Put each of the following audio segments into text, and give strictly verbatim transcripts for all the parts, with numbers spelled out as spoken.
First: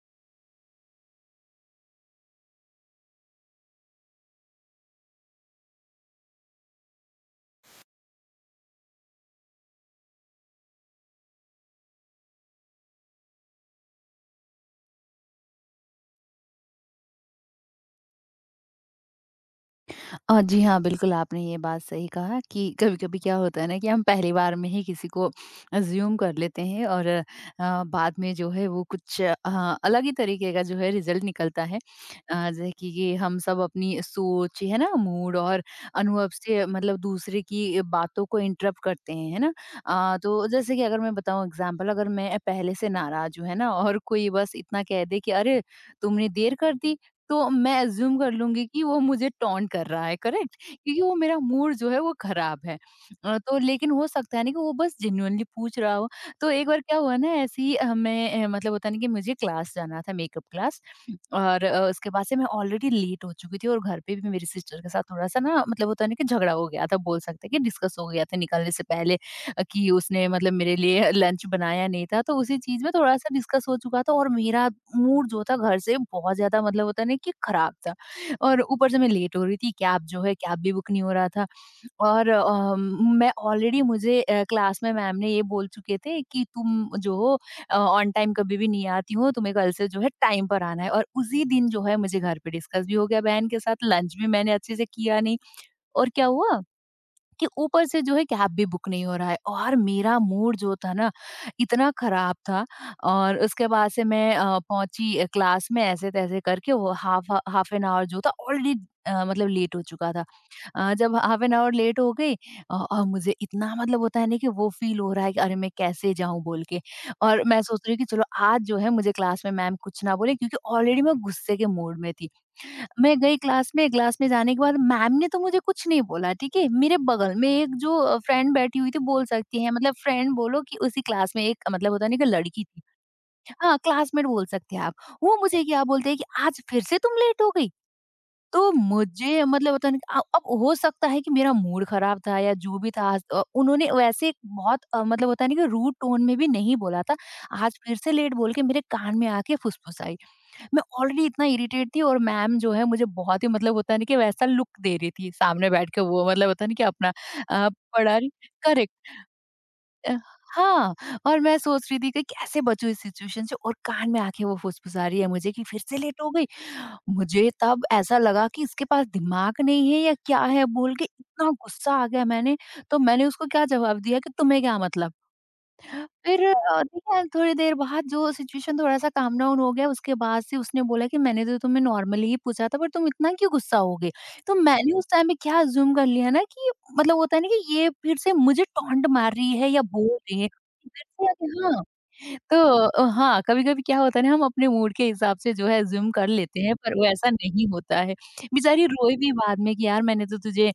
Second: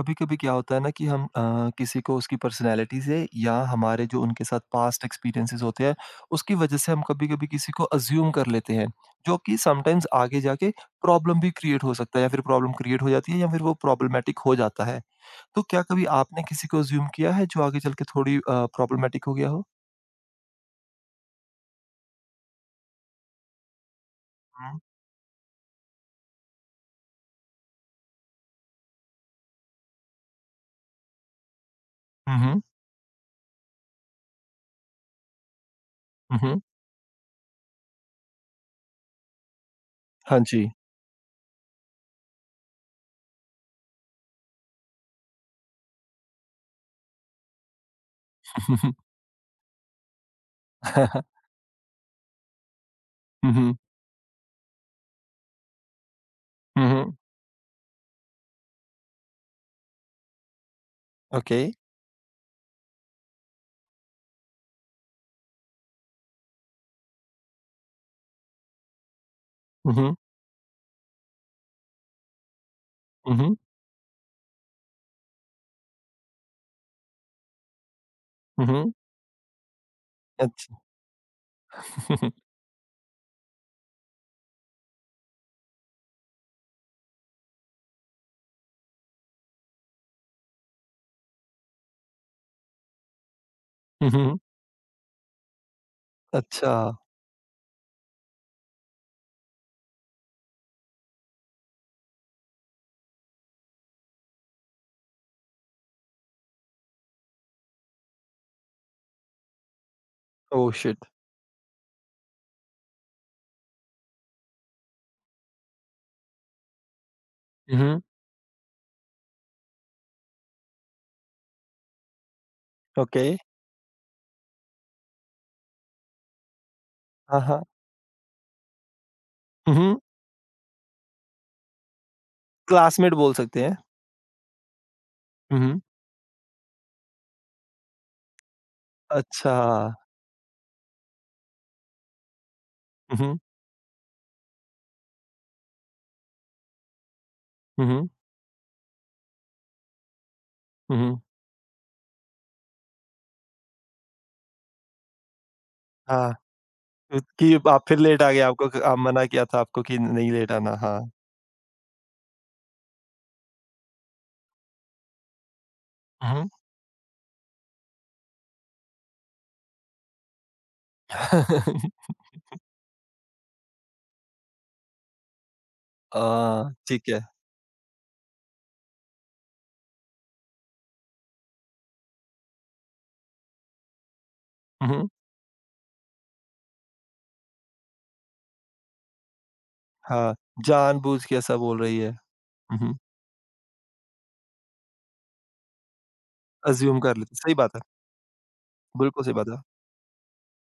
कभी-कभी क्या होता है ना कि हम अ, किसी को उसकी पर्सनैलिटी से या हमारे जो उनके साथ पास्ट एक्सपीरियंसेस होते हैं, उसकी वजह से हम कभी-कभी किसी को अज़्यूम कर लेते हैं, जो कि समटाइम्स आगे जाके प्रॉब्लम भी क्रिएट हो सकता है या फिर प्रॉब्लम क्रिएट हो जाती है या फिर वो प्रॉब्लमैटिक हो जाता है। तो क्या कभी आपने किसी को अज़्यूम किया है जो आगे चल के थोड़ी अ, प्रॉब्लमैटिक हो गया हो? अ, जी हाँ, बिल्कुल आपने ये बात सही कहा कि कभी-कभी क्या होता है ना कि हम पहली बार में हुँ। ही किसी को अज़्यूम कर लेते हैं, और अ, बाद में जो है वो कुछ अ, अलग ही तरीके का जो है रिज़ल्ट निकलता है। अ, हुँ, हुँ। जैसे कि ये हम सब अपनी सोच, है ना, मूड और अनुभव हुँ, हुँ। से मतलब दूसरे की बातों को इंटरप्ट करते हैं, है ना? अ, हाँ तो जी। जैसे कि अगर मैं बताऊँ एग्ज़ाम्पल, अगर मैं पहले से नाराज़ हूँ, है ना? और कोई बस इतना कह दे कि, "अरे! तुमने देर कर दी।" तो मैं अज़्यूम कर लूँगी कि वो मुझे टॉन्ट कर रहा है, करेक्ट? क्योंकि वो मेरा मूड जो है वो ख़राब है। अ, हुँ, तो हुँ। लेकिन हो सकता है ना कि वो बस जेन्युइनली पूछ रहा हो। तो एक बार हुँ, okay, क्या हुआ हुँ। ना ऐसे ही, अ, मैं अ, मतलब होता है ना कि मुझे क्लास जाना था, मेकअप क्लास। ओके। और अ, उसके बाद से मैं ऑलरेडी लेट हो चुकी थी, और घर पे भी मेरी सिस्टर के साथ थोड़ा-सा ना, मतलब होता है ना कि झगड़ा हो गया था, बोल सकते हैं कि डिस्कस हो गया था, निकलने से पहले। अ, कि उसने मतलब मेरे लिए लंच बनाया नहीं था, तो उसी चीज़ में थोड़ा-सा हुँ, हुँ। डिस्कस हो चुका था, और मेरा मूड जो था घर से बहुत ज़्यादा, मतलब होता है ना कि खराब था, और ऊपर हुँ, से मैं लेट हो रही थी, कैब जो है कैब भी अच्छा। बुक नहीं हो रहा था। और हुँ। अ, मैं ऑलरेडी, मुझे अ, क्लास में मैम ने ये बोल चुके थे कि तुम जो हो अ, ऑन टाइम कभी भी नहीं आती हो, तुम्हें कल से जो है टाइम पर आना है। और उसी दिन जो है, मुझे घर पे डिस्कस भी हो गया बहन के साथ, हुँ, हुँ। अच्छ लंच हुँ, भी हुँ। मैंने अच्छे से किया नहीं, और क्या हुआ अच्छा। कि ऊपर से जो है कैब भी बुक नहीं हो रहा है, और मेरा मूड जो था ना, इतना खराब था। और उसके बाद से मैं अ, पहुंची अ, क्लास में ऐसे तैसे करके, वो हाफ हाफ एन आवर जो था ऑलरेडी मतलब लेट हो चुका था। Oh uh, shit! जब हाफ एन आवर लेट हो गई, अ, और मुझे इतना, मतलब होता है ना कि वो फील हो रहा है कि अरे मैं कैसे जाऊं, बोल के। और मैं हुँ, सोच रही हूँ हुँ। कि चलो आज जो है मुझे क्लास में मैम कुछ ना बोले, क्योंकि ऑलरेडी मैं गुस्से के मूड में थी। मैं ओके। गई क्लास में, क्लास में जाने के बाद मैम ने तो मुझे कुछ नहीं बोला, ठीक है। मेरे बगल हाँ, में हाँ। एक जो अ, फ्रेंड बैठी हुई थी, बोल सकती हैं हुँ, मतलब हुँ। फ्रेंड बोलो, कि उसी क्लास में एक, मतलब होता नहीं कि लड़की थी। क्लासमेट बोल सकते हाँ, हैं। क्लासमेट बोल सकते हैं आप। वो हुँ, मुझे हुँ। क्या बोलते हैं कि आज फिर से तुम लेट हो गई। तो मुझे अच्छा। मतलब होता नहीं कि- अ, अब हो सकता है कि मेरा मूड खराब था या जो भी था, हुँ, आज हुँ। अ, उन्होंने वैसे एक बहुत, अ, मतलब होता नहीं कि रूड टोन में भी नहीं बोला था। आज हुँ, फिर हुँ। से लेट, बोल के मेरे कान में आके फुसफुसाई। मैं हुँ, हुँ। ऑलरेडी इतना इरिटेट थी, और मैम जो है मुझे बहुत ही, मतलब होता है ना कि वैसा लुक दे रही थी, सामने बैठ के वो, हाँ, मतलब होता है ना कि अपना तो कि अ, आप फिर पढ़ा लेट रही। आ गए आपको क करेक्ट। आप मना किया था आपको कि अ, नहीं लेट आना, हाँ। हाँ। और मैं सोच रही थी कि कैसे बचूं इस सिचुएशन से, और कान में आके वो फुसफुसा रही है मुझे कि फिर से लेट हो हुँ, गई। हुँ। मुझे तब ऐसा लगा कि इसके पास दिमाग नहीं है या क्या है, बोल के इतना अ, गुस्सा आ गया मैंने। तो मैंने उसको क्या जवाब दिया कि तुम्हें क्या मतलब। फिर अ, ठीक है। देखिए, थोड़ी देर बाद जो सिचुएशन थोड़ा-सा काम डाउन हो गया, उसके बाद से उसने बोला कि मैंने तो तुम्हें नॉर्मली ही पूछा था, पर तुम इतना क्यों गुस्सा हो गए? तो हुँ, मैंने उस हुँ। टाइम पे क्या अज़्यूम कर लिया ना कि, मतलब होता है ना कि ये फिर से मुझे टॉन्ट मार रही है या बोल हाँ, रही है। फिर जानबूझ से के ऐसा आगे। बोल हाँ, रही है। तो हुँ, हुँ। अ, हाँ, कभी-कभी क्या होता है ना, हम अपने मूड के हिसाब से जो है अज़्यूम कर लेते हैं, पर अज़्यूम वो कर ऐसा लेते सही नहीं बात है, होता है। बेचारी रोई बिल्कुल भी सही बात है। बाद में कि यार मैंने तो तुझे,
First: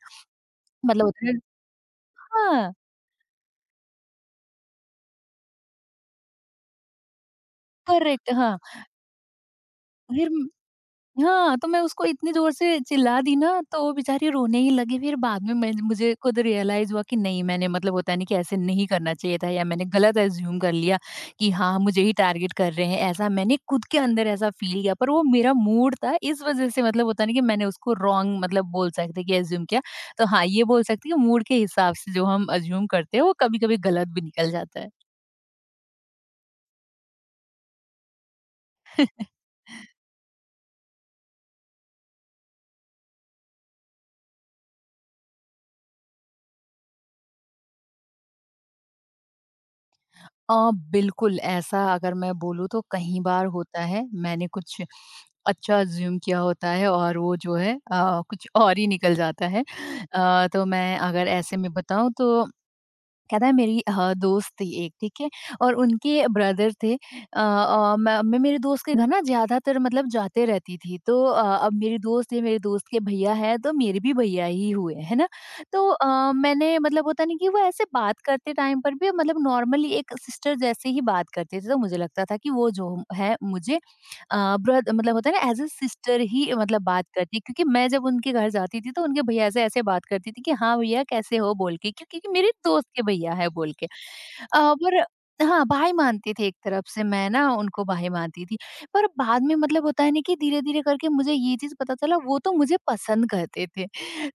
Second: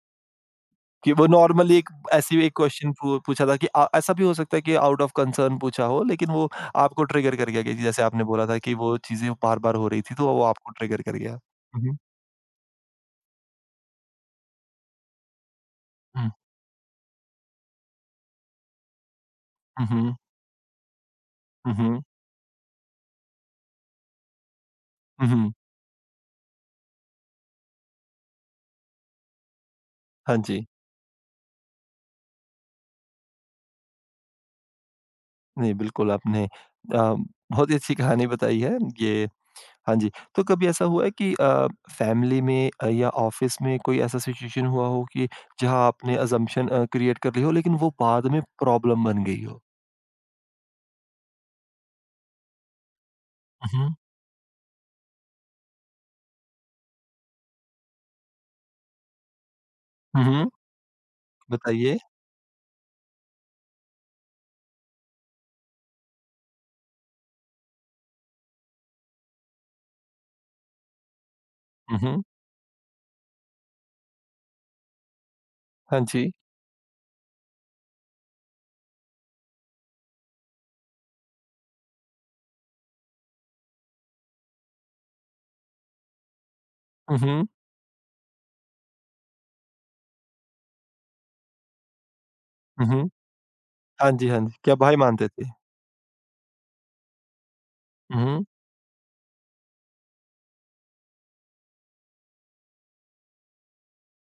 मतलब कि वो होता है ना। नॉर्मली एक ऐसी एक हाँ, क्वेश्चन पू पूछा था कि अ, ऐसा भी हो सकता है कि आउट ऑफ कंसर्न पूछा हो, लेकिन वो आपको ट्रिगर कर गया कि जैसे आपने करेक्ट। बोला हाँ, था कि वो चीज़ें बार-बार हो रही थी, तो फिर। वो आपको ट्रिगर कर गया। हाँ, तो मैं हुँ, हुँ। उसको इतनी ज़ोर से चिल्ला दी ना, तो वो बेचारी रोने ही लगी। फिर बाद में मैं मुझे खुद रियलाइज़ हुआ कि नहीं, मैंने, मतलब होता है नहीं कि ऐसे नहीं करना चाहिए था, या मैंने हुँ, हुँ, गलत अज़्यूम कर लिया कि हुँ, हाँ, हुँ, मुझे ही टारगेट कर रहे हैं, ऐसा मैंने खुद के अंदर ऐसा फ़ील किया। पर वो हुँ, मेरा हुँ। मूड था, इस वज़ह से, मतलब होता है ना कि मैंने उसको रॉन्ग मतलब बोल सकते हैं कि अज़्यूम किया। तो हाँ हाँ, ये जी। बोल सकती हूँ कि मूड के हिसाब से जो हम अज़्यूम करते हैं, वो कभी-कभी गलत भी निकल जाता है। नहीं, बिल्कुल आपने अ, बहुत ही अच्छी कहानी बताई है ये हाँ जी। तो कभी ऐसा हुआ है कि अ, फैमिली में अ, या ऑफ़िस में कोई ऐसा सिचुएशन हुआ हो कि जहाँ आपने असम्पशन अ, क्रिएट कर ली हो, लेकिन वो बाद में प्रॉब्लम बन गई हो? अ, बिल्कुल ऐसा, अगर मैं बोलूँ तो कई बार हुँ, होता हुँ। है। मैंने कुछ अच्छा अज़्यूम किया होता है, और वो जो है अ, कुछ और ही निकल जाता है। हुँ, अ, हुँ। तो मैं अगर ऐसे में बताइए। बताऊँ, तो कहता है मेरी अ, दोस्त थी एक, ठीक है? और उनके ब्रदर थे। अ अ, मैं मैं मेरे दोस्त के घर ना ज़्यादातर मतलब जाते रहती थी। तो अ, अब मेरी हुँ, हुँ। दोस्त है, मेरे दोस्त के भैया हैं, तो मेरे भी भैया ही हुए, है ना? तो हाँ अ, जी। मैंने, मतलब होता नहीं कि वो ऐसे बात करते टाइम पर भी मतलब नॉर्मली एक सिस्टर जैसे ही बात करते थे। तो मुझे लगता था कि वो जो है मुझे अ, ब्रद मतलब होता है ना एज़ अ सिस्टर ही मतलब बात हुँ, करती, हुँ। क्योंकि मैं जब उनके घर जाती थी तो उनके भैया से ऐसे बात करती थी कि हाँ भैया कैसे हो, बोल के, क्योंकि कि मेरे दोस्त हुँ, के हुँ। भैया है, बोल के। अ, हाँ जी, हाँ जी। क्या भाई पर मानते थे? हाँ, भाई मानते थे, एक तरफ से मैं ना उनको भाई हुँ, मानती हुँ। थी। पर बाद में, मतलब होता है ना कि धीरे-धीरे करके मुझे ये चीज़ पता चला, वो तो मुझे पसंद करते थे।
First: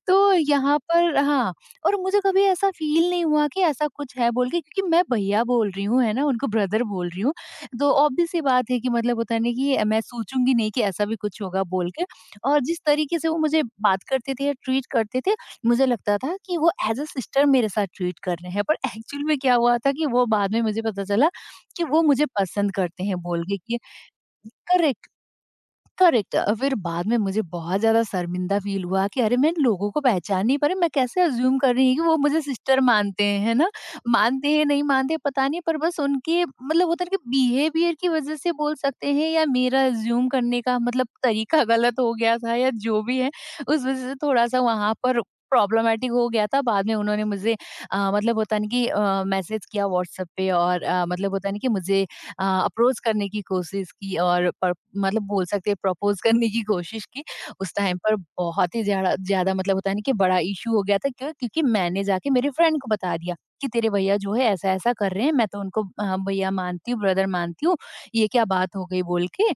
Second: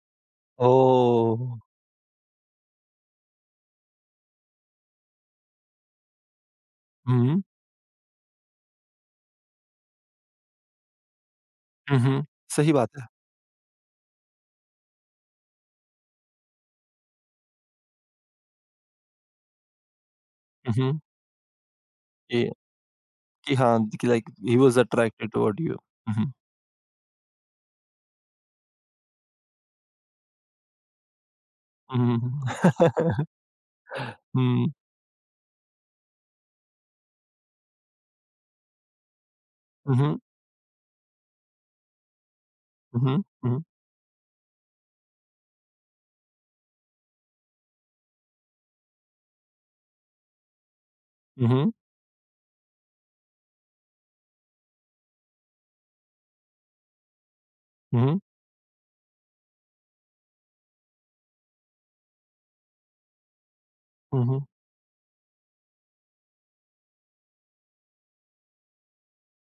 तो यहाँ पर ओह! हाँ, और मुझे कभी ऐसा फ़ील नहीं हुआ कि ऐसा कुछ है, बोल के, क्योंकि मैं भैया बोल रही हूँ, है ना? उनको ब्रदर बोल रही हूँ। हुँ, तो ऑब्वियस सी बात है कि, मतलब होता है ना कि मैं सोचूंगी नहीं कि ऐसा भी कुछ होगा, बोल हुँ, के। हुँ। और सही जिस बात है। तरीके से वो मुझे बात करते थे या ट्रीट करते थे, मुझे लगता था कि वो एज अ सिस्टर मेरे साथ ट्रीट कर रहे हैं, पर एक्चुअल में क्या हुआ था, कि वो बाद में हुँ, मुझे हुँ। पता चला कि वो मुझे कि पसंद करते हैं, बोल कि के कि। हाँ, कि like he was correct. Attracted toward you. हुँ, हुँ। करेक्ट। अ, फिर बाद में मुझे बहुत ज्यादा शर्मिंदा फील हुआ कि अरे, मैं लोगों को पहचान नहीं पा रही, मैं कैसे अज्यूम कर रही हूँ कि वो हुँ, हुँ, मुझे सिस्टर मानते हुँ। हैं, है ना? मानते हैं, नहीं मानते हैं, पता नहीं, पर बस उनके, मतलब होता है ना कि बिहेवियर की वजह से बोल सकते हैं, या मेरा हुँ, हुँ, अज्यूम करने का मतलब तरीका गलत हो गया था, या जो भी है, हुँ, हुँ, हुँ, उस वजह से थोड़ा सा वहां पर प्रॉब्लमेटिक हो गया था। बाद में उन्होंने मुझे अ, मतलब होता नहीं कि मैसेज किया व्हाट्सएप पे, और अ, मतलब हुँ, होता नहीं कि हुँ, मुझे अप्रोच करने की कोशिश की, और पर मतलब बोल सकते हैं प्रपोज करने की कोशिश की। उस टाइम पर हुँ, बहुत ही ज़्यादा ज़्यादा, मतलब होता है ना कि बड़ा इश्यू हो गया था। क्यों? क्योंकि मैंने जाके मेरे फ्रेंड को बता दिया कि तेरे भैया हुँ, हुँ, जो है हुँ, ऐसा-ऐसा कर रहे हैं, मैं तो उनको अ, भैया मानती हूँ, ब्रदर मानती हूँ, ये क्या बात हो गई बोल के।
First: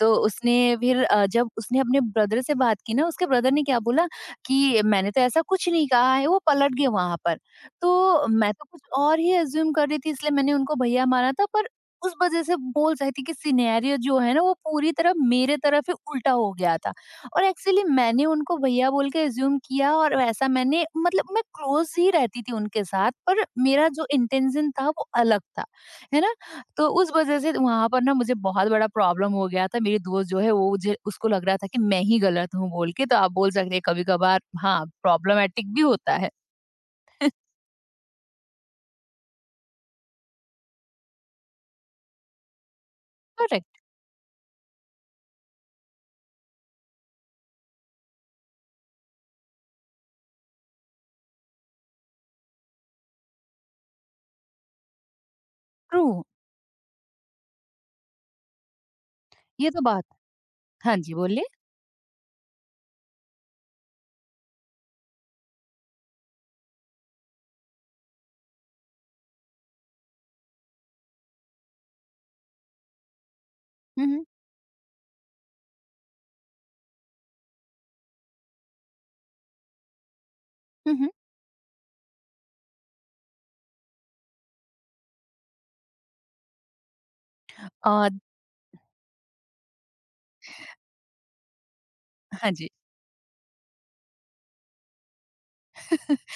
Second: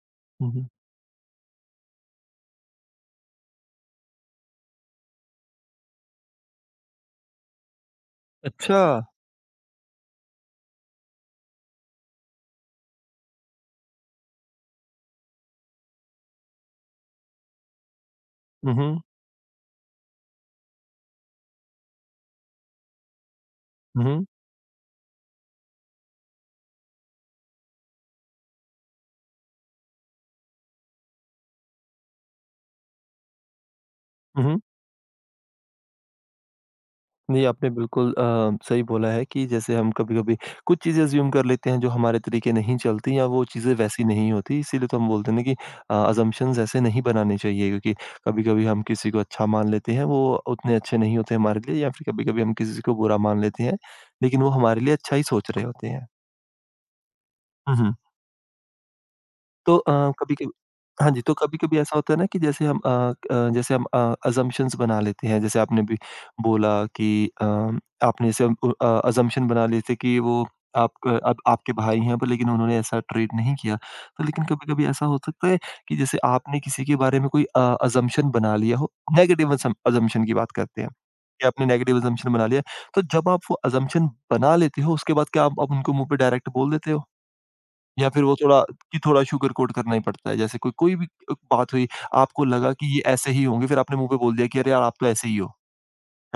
तो उसने हुँ। फिर अ, जब उसने अपने ब्रदर से बात की ना, उसके ब्रदर ने क्या बोला कि मैंने तो ऐसा कुछ नहीं कहा है, वो पलट गए वहाँ पर। तो मैं तो कुछ अच्छा! और ही अज़्यूम कर रही थी इसलिए मैंने उनको भैया माना था पर उस वजह से बोल सकते हैं कि सिनेरियो जो है ना वो पूरी तरह मेरे तरफ ही उल्टा हो गया था। और एक्चुअली मैंने उनको हुँ, भैया हुँ, बोल के एज्यूम किया और वैसा मैंने मतलब मैं क्लोज ही रहती थी उनके साथ पर मेरा हुँ, जो हुँ, इंटेंशन था वो अलग था, है ना। तो उस वजह से वहां पर ना मुझे बहुत बड़ा प्रॉब्लम हो गया था, मेरी दोस्त जो है वो मुझे उसको लग रहा था कि मैं ही गलत हूँ बोल के, तो आप बोल सकते हैं कभी कभार हुँ। हाँ प्रॉब्लमेटिक भी होता है। जी, आपने बिल्कुल अ, सही बोला है कि जैसे हम कभी-कभी कुछ चीज़ें अज़्यूम कर लेते हैं जो हमारे तरीके नहीं चलती या वो चीज़ें करेक्ट। वैसी नहीं होती इसीलिए तो हम बोलते हैं ना कि अ, अज़म्पशन्स ऐसे नहीं बनाने चाहिए क्योंकि कभी-कभी हम किसी को अच्छा मान लेते हैं वो उतने अच्छे नहीं होते हमारे लिए या फिर कभी-कभी हम किसी को बुरा मान लेते हैं, लेकिन वो हमारे लिए अच्छा ही सोच रहे होते ट्रू। हैं। हुँ, हुँ। ये तो तो अ, बात। कभी-कभी हाँ हाँ जी जी, तो बोलिए। कभी-कभी ऐसा होता है ना कि जैसे हम अ अ, जैसे हम अ, असम्पशन्स बना लेते हैं, जैसे आपने भी बोला कि अ, आपने जैसे अ अ, असम्पशन बना लिए थे कि वो आपका अब आपके भाई हैं, पर लेकिन उन्होंने ऐसा ट्रीट नहीं किया। हम्म, तो लेकिन कभी-कभी ऐसा हो सकता है कि जैसे आपने किसी के बारे में कोई अ, असम्पशन बना लिया हो, नेगेटिव असम असम्पशन की बात करते हैं, हम्म, हम्म, कि आपने नेगेटिव असम्पशन बना लिया। तो जब आप वो असम्पशन बना लेते हो, उसके बाद क्या आप आप उनको मुँह पे डायरेक्ट बोल देते हो? या और फिर वो थोड़ा कि थोड़ा शुगर कोट करना ही पड़ता है जैसे कोई कोई भी अ, बात हुई आपको हाँ जी। लगा कि ये ऐसे ही होंगे फिर आपने मुँह पे बोल दिया कि अरे यार आप तो ऐसे ही हो।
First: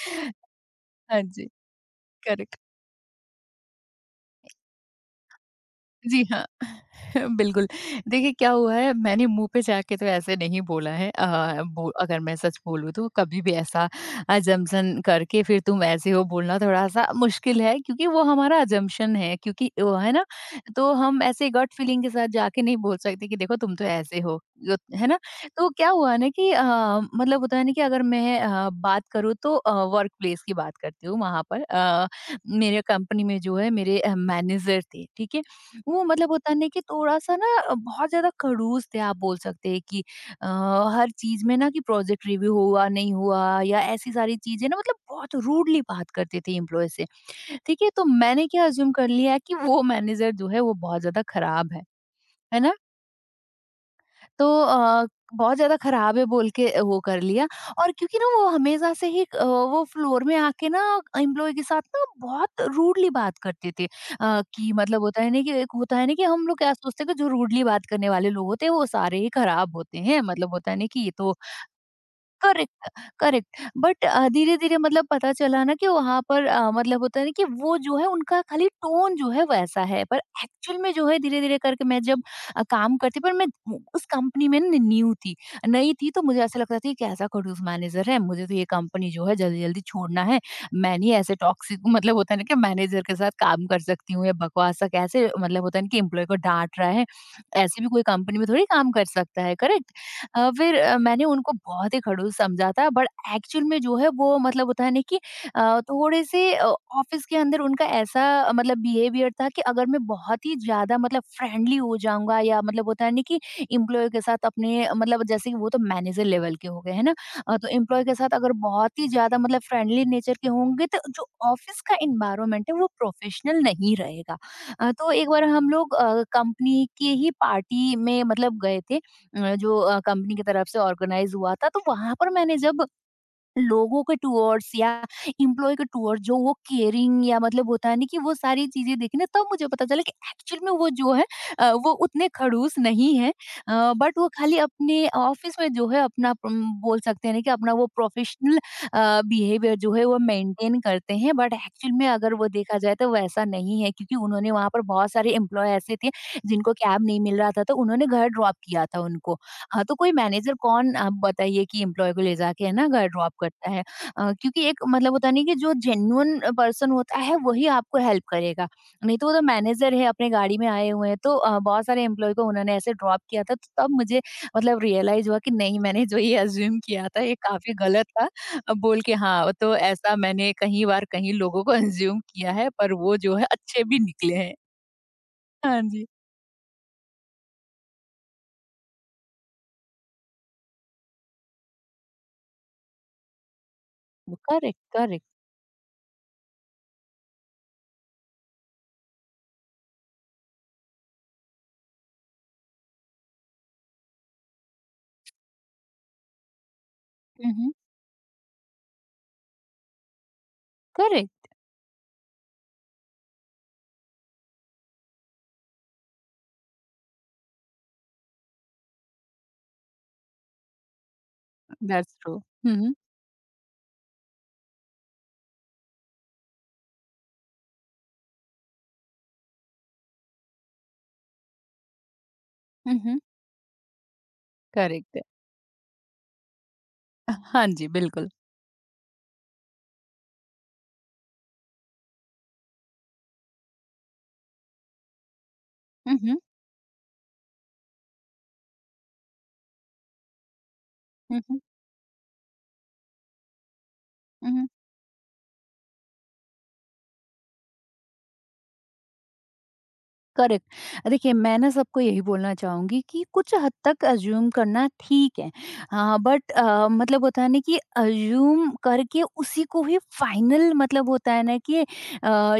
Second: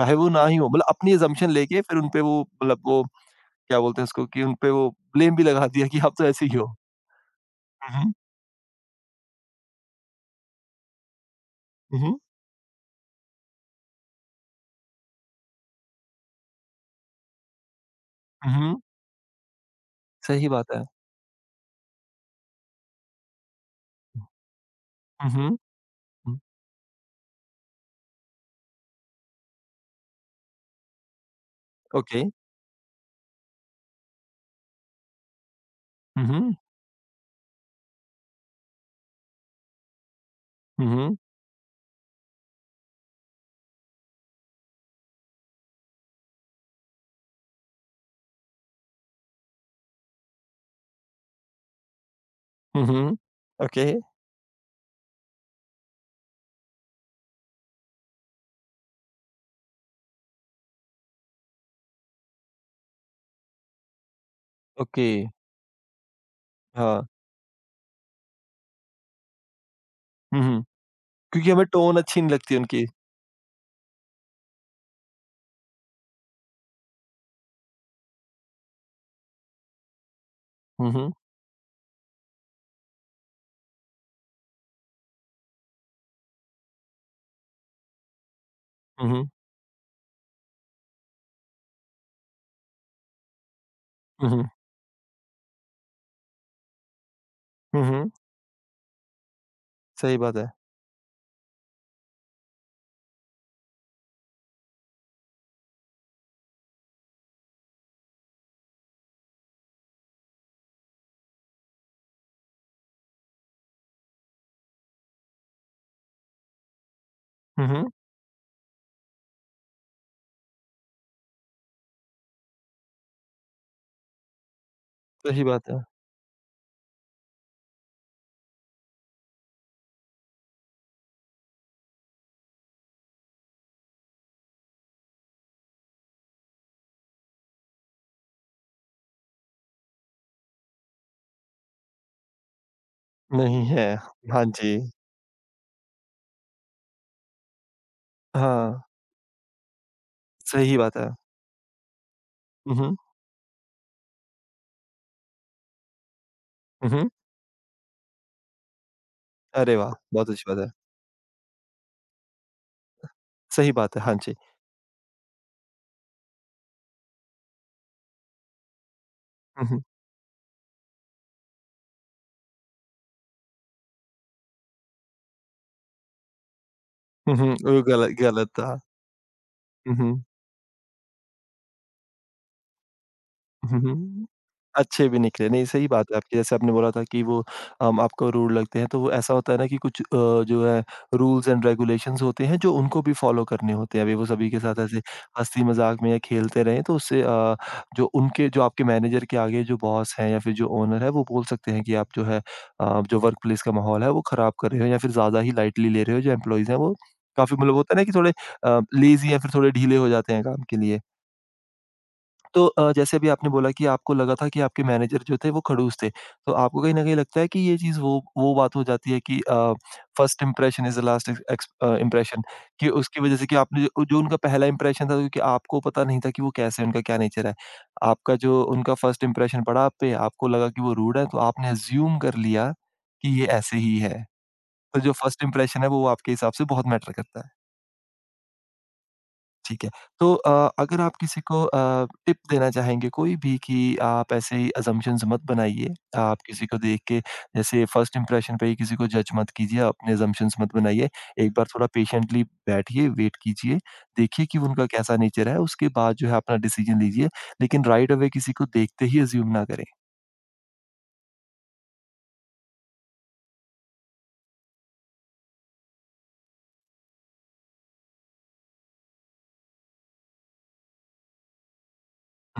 चाहे वो ना ही हो मतलब अपनी हाँ जी, असम्पशन लेके फिर उनपे वो करेक्ट। मतलब वो क्या बोलते हैं उसको कि उनपे वो ब्लेम भी लगा दिया कि आप जी तो हाँ। ऐसे ही हो। बिल्कुल, हुँ, देखिए क्या हुआ है, मैंने मुँह पे जाके तो ऐसे नहीं बोला है। अ, बो हुँ, अगर मैं सच बोलूँ तो कभी भी ऐसा अजम्पशन करके फिर तुम ऐसे हो बोलना थोड़ा-सा मुश्किल है, क्योंकि वो हुँ, हमारा हुँ, अजम्पशन है, क्योंकि वो है ना, सही बात है। तो हम ऐसे गट फीलिंग के साथ जाके नहीं बोल सकते कि देखो तुम तो ऐसे हो, य है ना? हुँ, हुँ, तो क्या हुआ ना हुँ, कि अ, मतलब होता है ना कि अगर मैं अ, बात करूँ तो अ, वर्क प्लेस की बात करती हूँ। वहाँ पर अ, ओके। मेरे कंपनी में जो है मेरे अ, मैनेजर थे, ठीक है? वो हुँ, मतलब होता हुँ, है ना कि थोड़ा-सा ना अ, बहुत ज़्यादा खड़ूस थे, आप बोल सकते हैं कि अ, हर हुँ, चीज़ में ना कि प्रोजेक्ट रिव्यू हुआ, नहीं हुआ या ऐसी सारी चीज़ें ना, मतलब बहुत रूडली बात करते थे एम्प्लॉई से, ठीक है? तो मैंने क्या अज़्यूम कर लिया कि वो मैनेजर जो है वो बहुत ज़्यादा खराब है, है ना? हुँ, हुँ, ओके, तो अ, बहुत ज़्यादा ख़राब है बोल के वो कर लिया। और क्योंकि ना वो हमेशा से ही अ, वो फ्लोर में आके ना एम्प्लॉयी के साथ ना बहुत रूडली बात करते थे। अ, कि मतलब ओके, होता है ना कि एक होता है ना कि हम लोग क्या सोचते हाँ। हैं कि जो रूडली बात करने वाले लोग होते हैं वो सारे ही ख़राब होते हैं, हुँ, मतलब हुँ, होता है ना कि ये तो क्योंकि हमें टोन अच्छी नहीं लगती उनकी। Correct, correct. बट अ, धीरे-धीरे मतलब पता चला ना कि वहाँ पर अ, मतलब होता है ना कि वो जो है उनका खाली टोन जो है वैसा है, पर एक्चुअल में हुँ, जो हुँ, है धीरे-धीरे करके मैं जब अ, काम करती पर मैं उ- उस कंपनी में न न्यू थी, नई थी, तो मुझे ऐसा लगता था कि कैसा खड़ूस मैनेजर है, मुझे तो ये कंपनी जो हुँ, है जल्दी-जल्दी छोड़ना है। मैं नहीं ऐसे टॉक्सिक मतलब होता है ना कि मैनेजर के साथ काम कर सकती हूँ, हुँ, या हुँ, बकवास सा कैसे मतलब होता है ना कि एम्प्लॉयी को डाँट रहा है, ऐसे हुँ, भी कोई हुँ, कंपनी में थोड़ी काम कर सकता है, करेक्ट? सही बात अ, है। फिर अ, मैंने उनको बहुत ही खड़ूस समझा था, बट एक्चुअल में जो है वो मतलब होता है ना कि अ, थोड़े से अ, ऑफिस के अंदर उनका ऐसा अ, मतलब बिहेवियर था कि अगर मैं बहुत ही ज्यादा मतलब फ्रेंडली हो जाऊंगा, या मतलब होता है ना कि एम्प्लॉय के साथ अपने मतलब जैसे कि वो तो मैनेजर लेवल के हो गए है ना, अ, तो हुँ, हुँ, एम्प्लॉय के साथ अगर बहुत ही ज्यादा मतलब फ्रेंडली नेचर के होंगे तो जो ऑफिस का इन्वायरमेंट है वो प्रोफेशनल नहीं रहेगा। अ, तो एक बार सही हम बात है। लोग कंपनी की ही पार्टी में मतलब गए थे, अ, जो अ, कंपनी की तरफ से ऑर्गेनाइज हुआ था, तो वहाँ पर मैंने जब लोगों के टूअर्स या एम्प्लॉयी के टूअर्स जो वो केयरिंग या मतलब होता है ना कि वो सारी चीज़ें देखी ना, तब मुझे पता चला कि एक्चुअल में वो जो है अ, वो उतने खड़ूस नहीं है। नहीं है। अ, बट वो हाँ खाली जी। अपने ऑफिस में जो है अपना उम, बोल सकते हैं ना कि अपना वो प्रोफेशनल हाँ, अ, बिहेवियर जो है वो सही मेंटेन बात है। करते हैं। बट एक्चुअल में अगर वो हुँ, देखा जाए हुँ। तो वैसा नहीं है, क्योंकि उन्होंने वहाँ पर बहुत सारे एम्प्लॉयी ऐसे थे जिनको हुँ, कैब हुँ। नहीं मिल रहा था तो उन्होंने घर ड्रॉप किया था उनको। अरे हाँ, वाह! तो कोई बहुत अच्छी मैनेजर बात है। कौन आप बताइए कि एम्प्लॉयी को ले जाके है ना घर ड्रॉप करता सही है। बात है, हाँ अ, जी। क्योंकि एक मतलब होता नहीं कि जो जेन्युइन पर्सन होता है वही आपको हेल्प करेगा। नहीं तो वो तो हुँ, हुँ। मैनेजर है अपने गाड़ी में आए हुए हैं, तो अ, बहुत सारे एम्प्लॉयी को उन्होंने ऐसे ड्रॉप किया था, तो तब मुझे मतलब रियलाइज़ हुआ कि नहीं मैंने जो ये अज़्यूम किया था ये हुँ, हुँ। काफ़ी वो गलत गल था। गलत अ, था। बोल के हाँ, तो हुँ, ऐसा हुँ। मैंने कहीं बार कहीं लोगों को अज़्यूम किया है, पर वो जो है हुँ, अच्छे भी हुँ। निकले हैं। अच्छे भी निकले, नहीं हाँ सही जी। बात है आपकी। जैसे आपने बोला था कि वो अम, आपको रूल लगते हैं, तो वो ऐसा होता है ना कि कुछ अ, जो है रूल्स एंड रेगुलेशंस होते हैं जो उनको भी फॉलो करने होते हैं। अभी वो सभी के करेक्ट, साथ ऐसे करेक्ट। हँसी-मज़ाक में या खेलते रहें तो उससे अ, जो उनके जो आपके मैनेजर के आगे जो बॉस हैं या फिर जो ओनर है वो बोल सकते हैं कि आप जो है अ, जो वर्क प्लेस का माहौल है वो खराब कर रहे हो या फिर ज़्यादा ही लाइटली ले रहे हो। जो एम्प्लॉइज़ हैं वो हुँ, काफ़ी हुँ। मतलब होता है ना कि थोड़े अ, लेज़ी या फिर थोड़े ढीले हो जाते हैं काम के लिए। करेक्ट, तो अ, जैसे अभी आपने बोला कि आपको लगा था कि आपके मैनेजर जो थे वो खड़ूस थे। तो आपको कहीं न कहीं लगता है कि ये चीज़ वो वो बात हो जाती है कि uh, first impression is the last is ex uh, that's true. Impression हुँ, कि हुँ। उसकी वज़ह से कि आपने जो जो उनका पहला इंप्रेशन था क्योंकि आपको पता नहीं था कि वो कैसे हैं, उनका क्या नेचर है। आपका जो उनका फर्स्ट इंप्रेशन पड़ा आप पे, आपको लगा कि वो रूड है तो आपने अज़्यूम कर लिया हुँ, हुँ। कि ये ऐसे ही है। तो जो करेक्ट है। फर्स्ट इंप्रेशन है वो आपके हिसाब से बहुत मैटर करता है। हाँ जी, बिल्कुल। ठीक है। तो अ, अगर आप किसी को अ, टिप देना चाहेंगे कोई भी कि आप ऐसे ही असम्पशन्स मत बनाइए। हुँ, हुँ। आप किसी को देख के जैसे फर्स्ट इंप्रेशन पे ही किसी को जज मत कीजिए, अपने असम्पशन्स मत बनाइए। हुँ, एक हुँ। बार थोड़ा पेशेंटली बैठिए, वेट कीजिए, देखिए कि हुँ, उनका कैसा नेचर है, उसके बाद जो है अपना डिसीजन लीजिए। लेकिन राइट अवे किसी को देखते ही अज़्यूम ना करें। करेक्ट। देखिए, मैं ना सबको यही बोलना चाहूँगी कि कुछ हद तक अज़्यूम करना ठीक है। हाँ, बट अ, मतलब होता है ना कि अज़्यूम करके उसी को ही फ़ाइनल मतलब होता है ना कि अ,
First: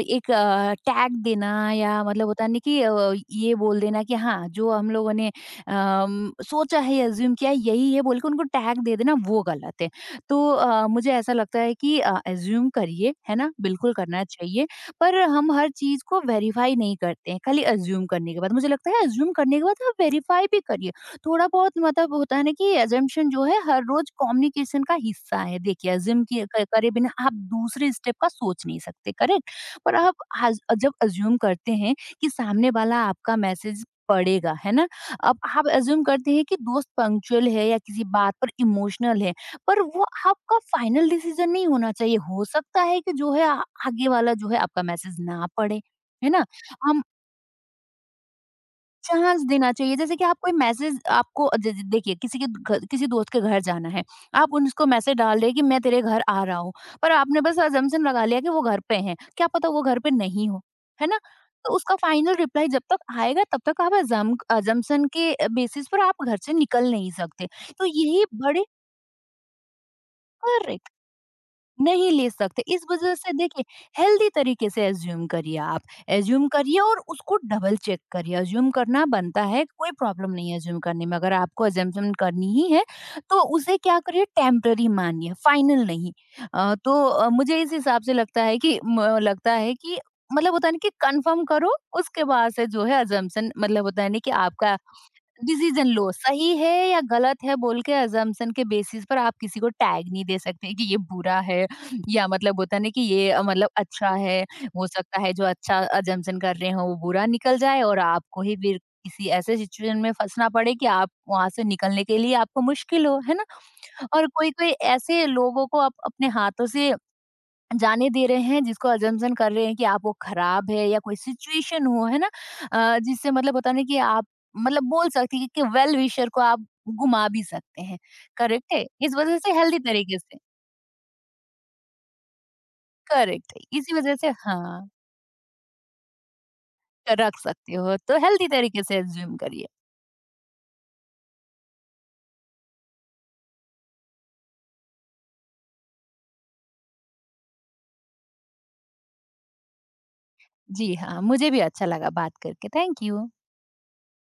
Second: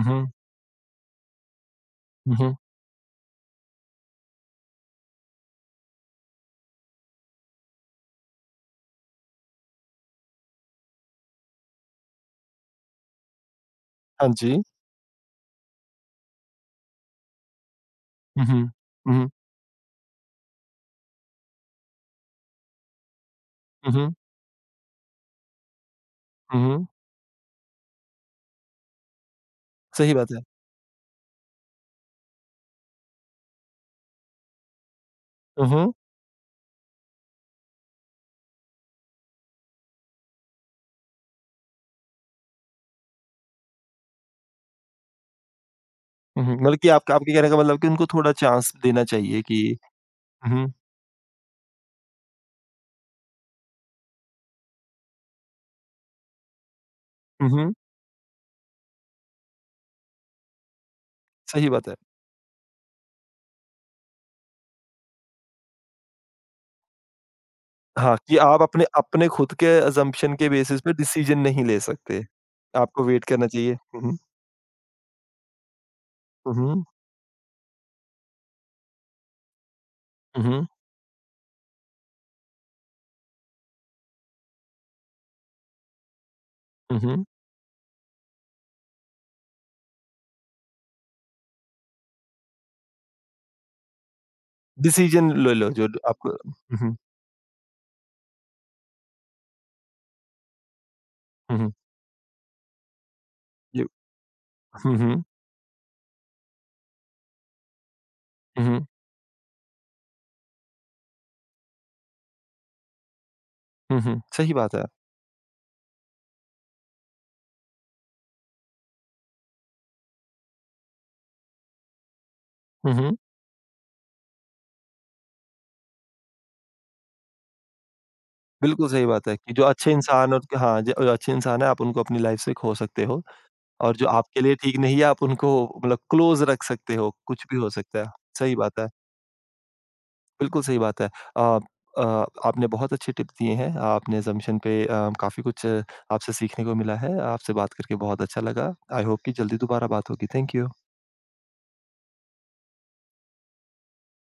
उहुँ, अ, टैग देना, या मतलब होता है उहुँ, ना कि अ, ये बोल देना कि हाँ, जो हम लोगों ने अम, सोचा है, अज़्यूम किया है, यही है बोल के उनको टैग दे देना, वो गलत है। तो अ, मुझे ऐसा लगता है कि अ, अज़्यूम करिए, है ना? बिल्कुल करना हाँ जी। चाहिए। पर हम हर चीज़ को वेरीफाई नहीं करते हैं, खाली अज़्यूम करने के बाद। उहुँ, मुझे लगता है उहुँ, अज़्यूम करने के बाद आप वेरीफाई भी करिए। थोड़ा बहुत मतलब होता है ना कि अज़म्पशन जो है हर रोज़ उहुँ, कम्युनिकेशन का हिस्सा है। देखिए अज़्यूम किए क उहुँ, करे बिना आप दूसरे स्टेप का सोच नहीं सकते, करेक्ट? पर आप सही बात है। हज़ जब अज़्यूम करते हैं कि सामने वाला आपका मैसेज पढ़ेगा, है ना? अब आप उहुँ, अज़्यूम करते हैं कि दोस्त पंक्चुअल है या किसी बात पर इमोशनल है। पर वो आपका फाइनल डिसीजन नहीं होना चाहिए। हो सकता है कि जो है आ आगे वाला जो है आपका मैसेज ना पढ़े, है ना? उहुँ, मतलब कि हम आपका आपके कहने का मतलब कि उनको थोड़ा चांस देना चांस चाहिए कि देना चाहिए, जैसे कि आप कोई उहुँ। मैसेज आपको ज ज देखिए किसी के घ किसी दोस्त के घर जाना है, आप उसको मैसेज डाल रहे हैं कि मैं तेरे घर आ रहा हूँ, पर आपने हुँ, बस हुँ। असम्पशन लगा लिया कि वो घर पे हैं, क्या पता वो घर पे नहीं हो, है ना? सही तो बात उसका है। फाइनल रिप्लाई जब तक आएगा तब तक आप असम असम्पशन के बेसिस पर आप घर से निकल नहीं सकते। तो हाँ, यही कि आप बड़े अपने अपने खुद के असम्पशन के बेसिस करेक्ट। पे डिसीज़न नहीं ले नहीं सकते। ले सकते। इस आपको वज़ह वेट से करना देखिए चाहिए। हुँ, हुँ। हेल्दी तरीके से अज़्यूम करिए आप। अज़्यूम हुँ, करिए हुँ। और उसको डबल चेक करिए। अज़्यूम करना बनता है, कोई प्रॉब्लम हुँ, नहीं है हुँ। अज़्यूम करने में। अगर आपको अज़म्पशन करनी ही है, तो उसे क्या करिए टेम्पररी मानिए, फाइनल नहीं। अ, हुँ, तो हुँ। अ, मुझे इस हिसाब से लगता है कि म लगता है कि मतलब होता है ना कि कन्फर्म करो, उसके बाद से जो है अज़म्पशन मतलब होता है ना कि आपका डिसीज़न ले लो डिसीजन जो लो आपको हुँ, सही है हुँ। या गलत है बोल के, अजम्पशन के बेसिस पर आप किसी को टैग नहीं दे सकते कि ये बुरा हुँ, है हुँ। या मतलब होता नहीं कि ये अ, मतलब जो अच्छा है। हो हुँ, सकता हुँ। है जो अच्छा अजम्पशन कर रहे हो वो बुरा निकल जाए और आपको ही हुँ, फिर हुँ। किसी ऐसे सिचुएशन में फंसना पड़े कि आप वहां से निकलने के लिए आपको मुश्किल हो, है ना। हुँ, हुँ। और कोई सही कोई बात है। ऐसे लोगों को आप अपने हाथों से जाने दे रहे हैं जिसको अजम्पशन कर रहे हैं कि आप वो खराब है या कोई सिचुएशन हो, है ना। हुँ, अ, हुँ। जिससे मतलब होता नहीं कि आप मतलब बोल सकते हैं कि वेल विशर को आप घुमा भी सकते हैं। करेक्ट है, बिल्कुल सही इस बात है वजह से कि जो हेल्दी अच्छे तरीके इंसान से और हाँ, जो जो अच्छे इंसान हैं आप उनको अपनी लाइफ़ से खो सकते हो करेक्ट है, इसी और जो वजह से आपके लिए ठीक हाँ नहीं है आप उनको मतलब क्लोज़ रख सकते हो, रख कुछ भी हो सकते हो, सकता है। तो हेल्दी सही बात तरीके है। से एज्यूम करिए। बिल्कुल सही बात है। अ अ, आपने बहुत अच्छे टिप दिए हैं। आपने assumption पे अ, काफ़ी कुछ आ, आपसे सीखने को मिला है। आपसे बात करके बहुत अच्छा लगा। आई होप कि जल्दी दोबारा बात होगी। Thank you. जी हाँ, मुझे भी अच्छा लगा बात करके, थैंक यू।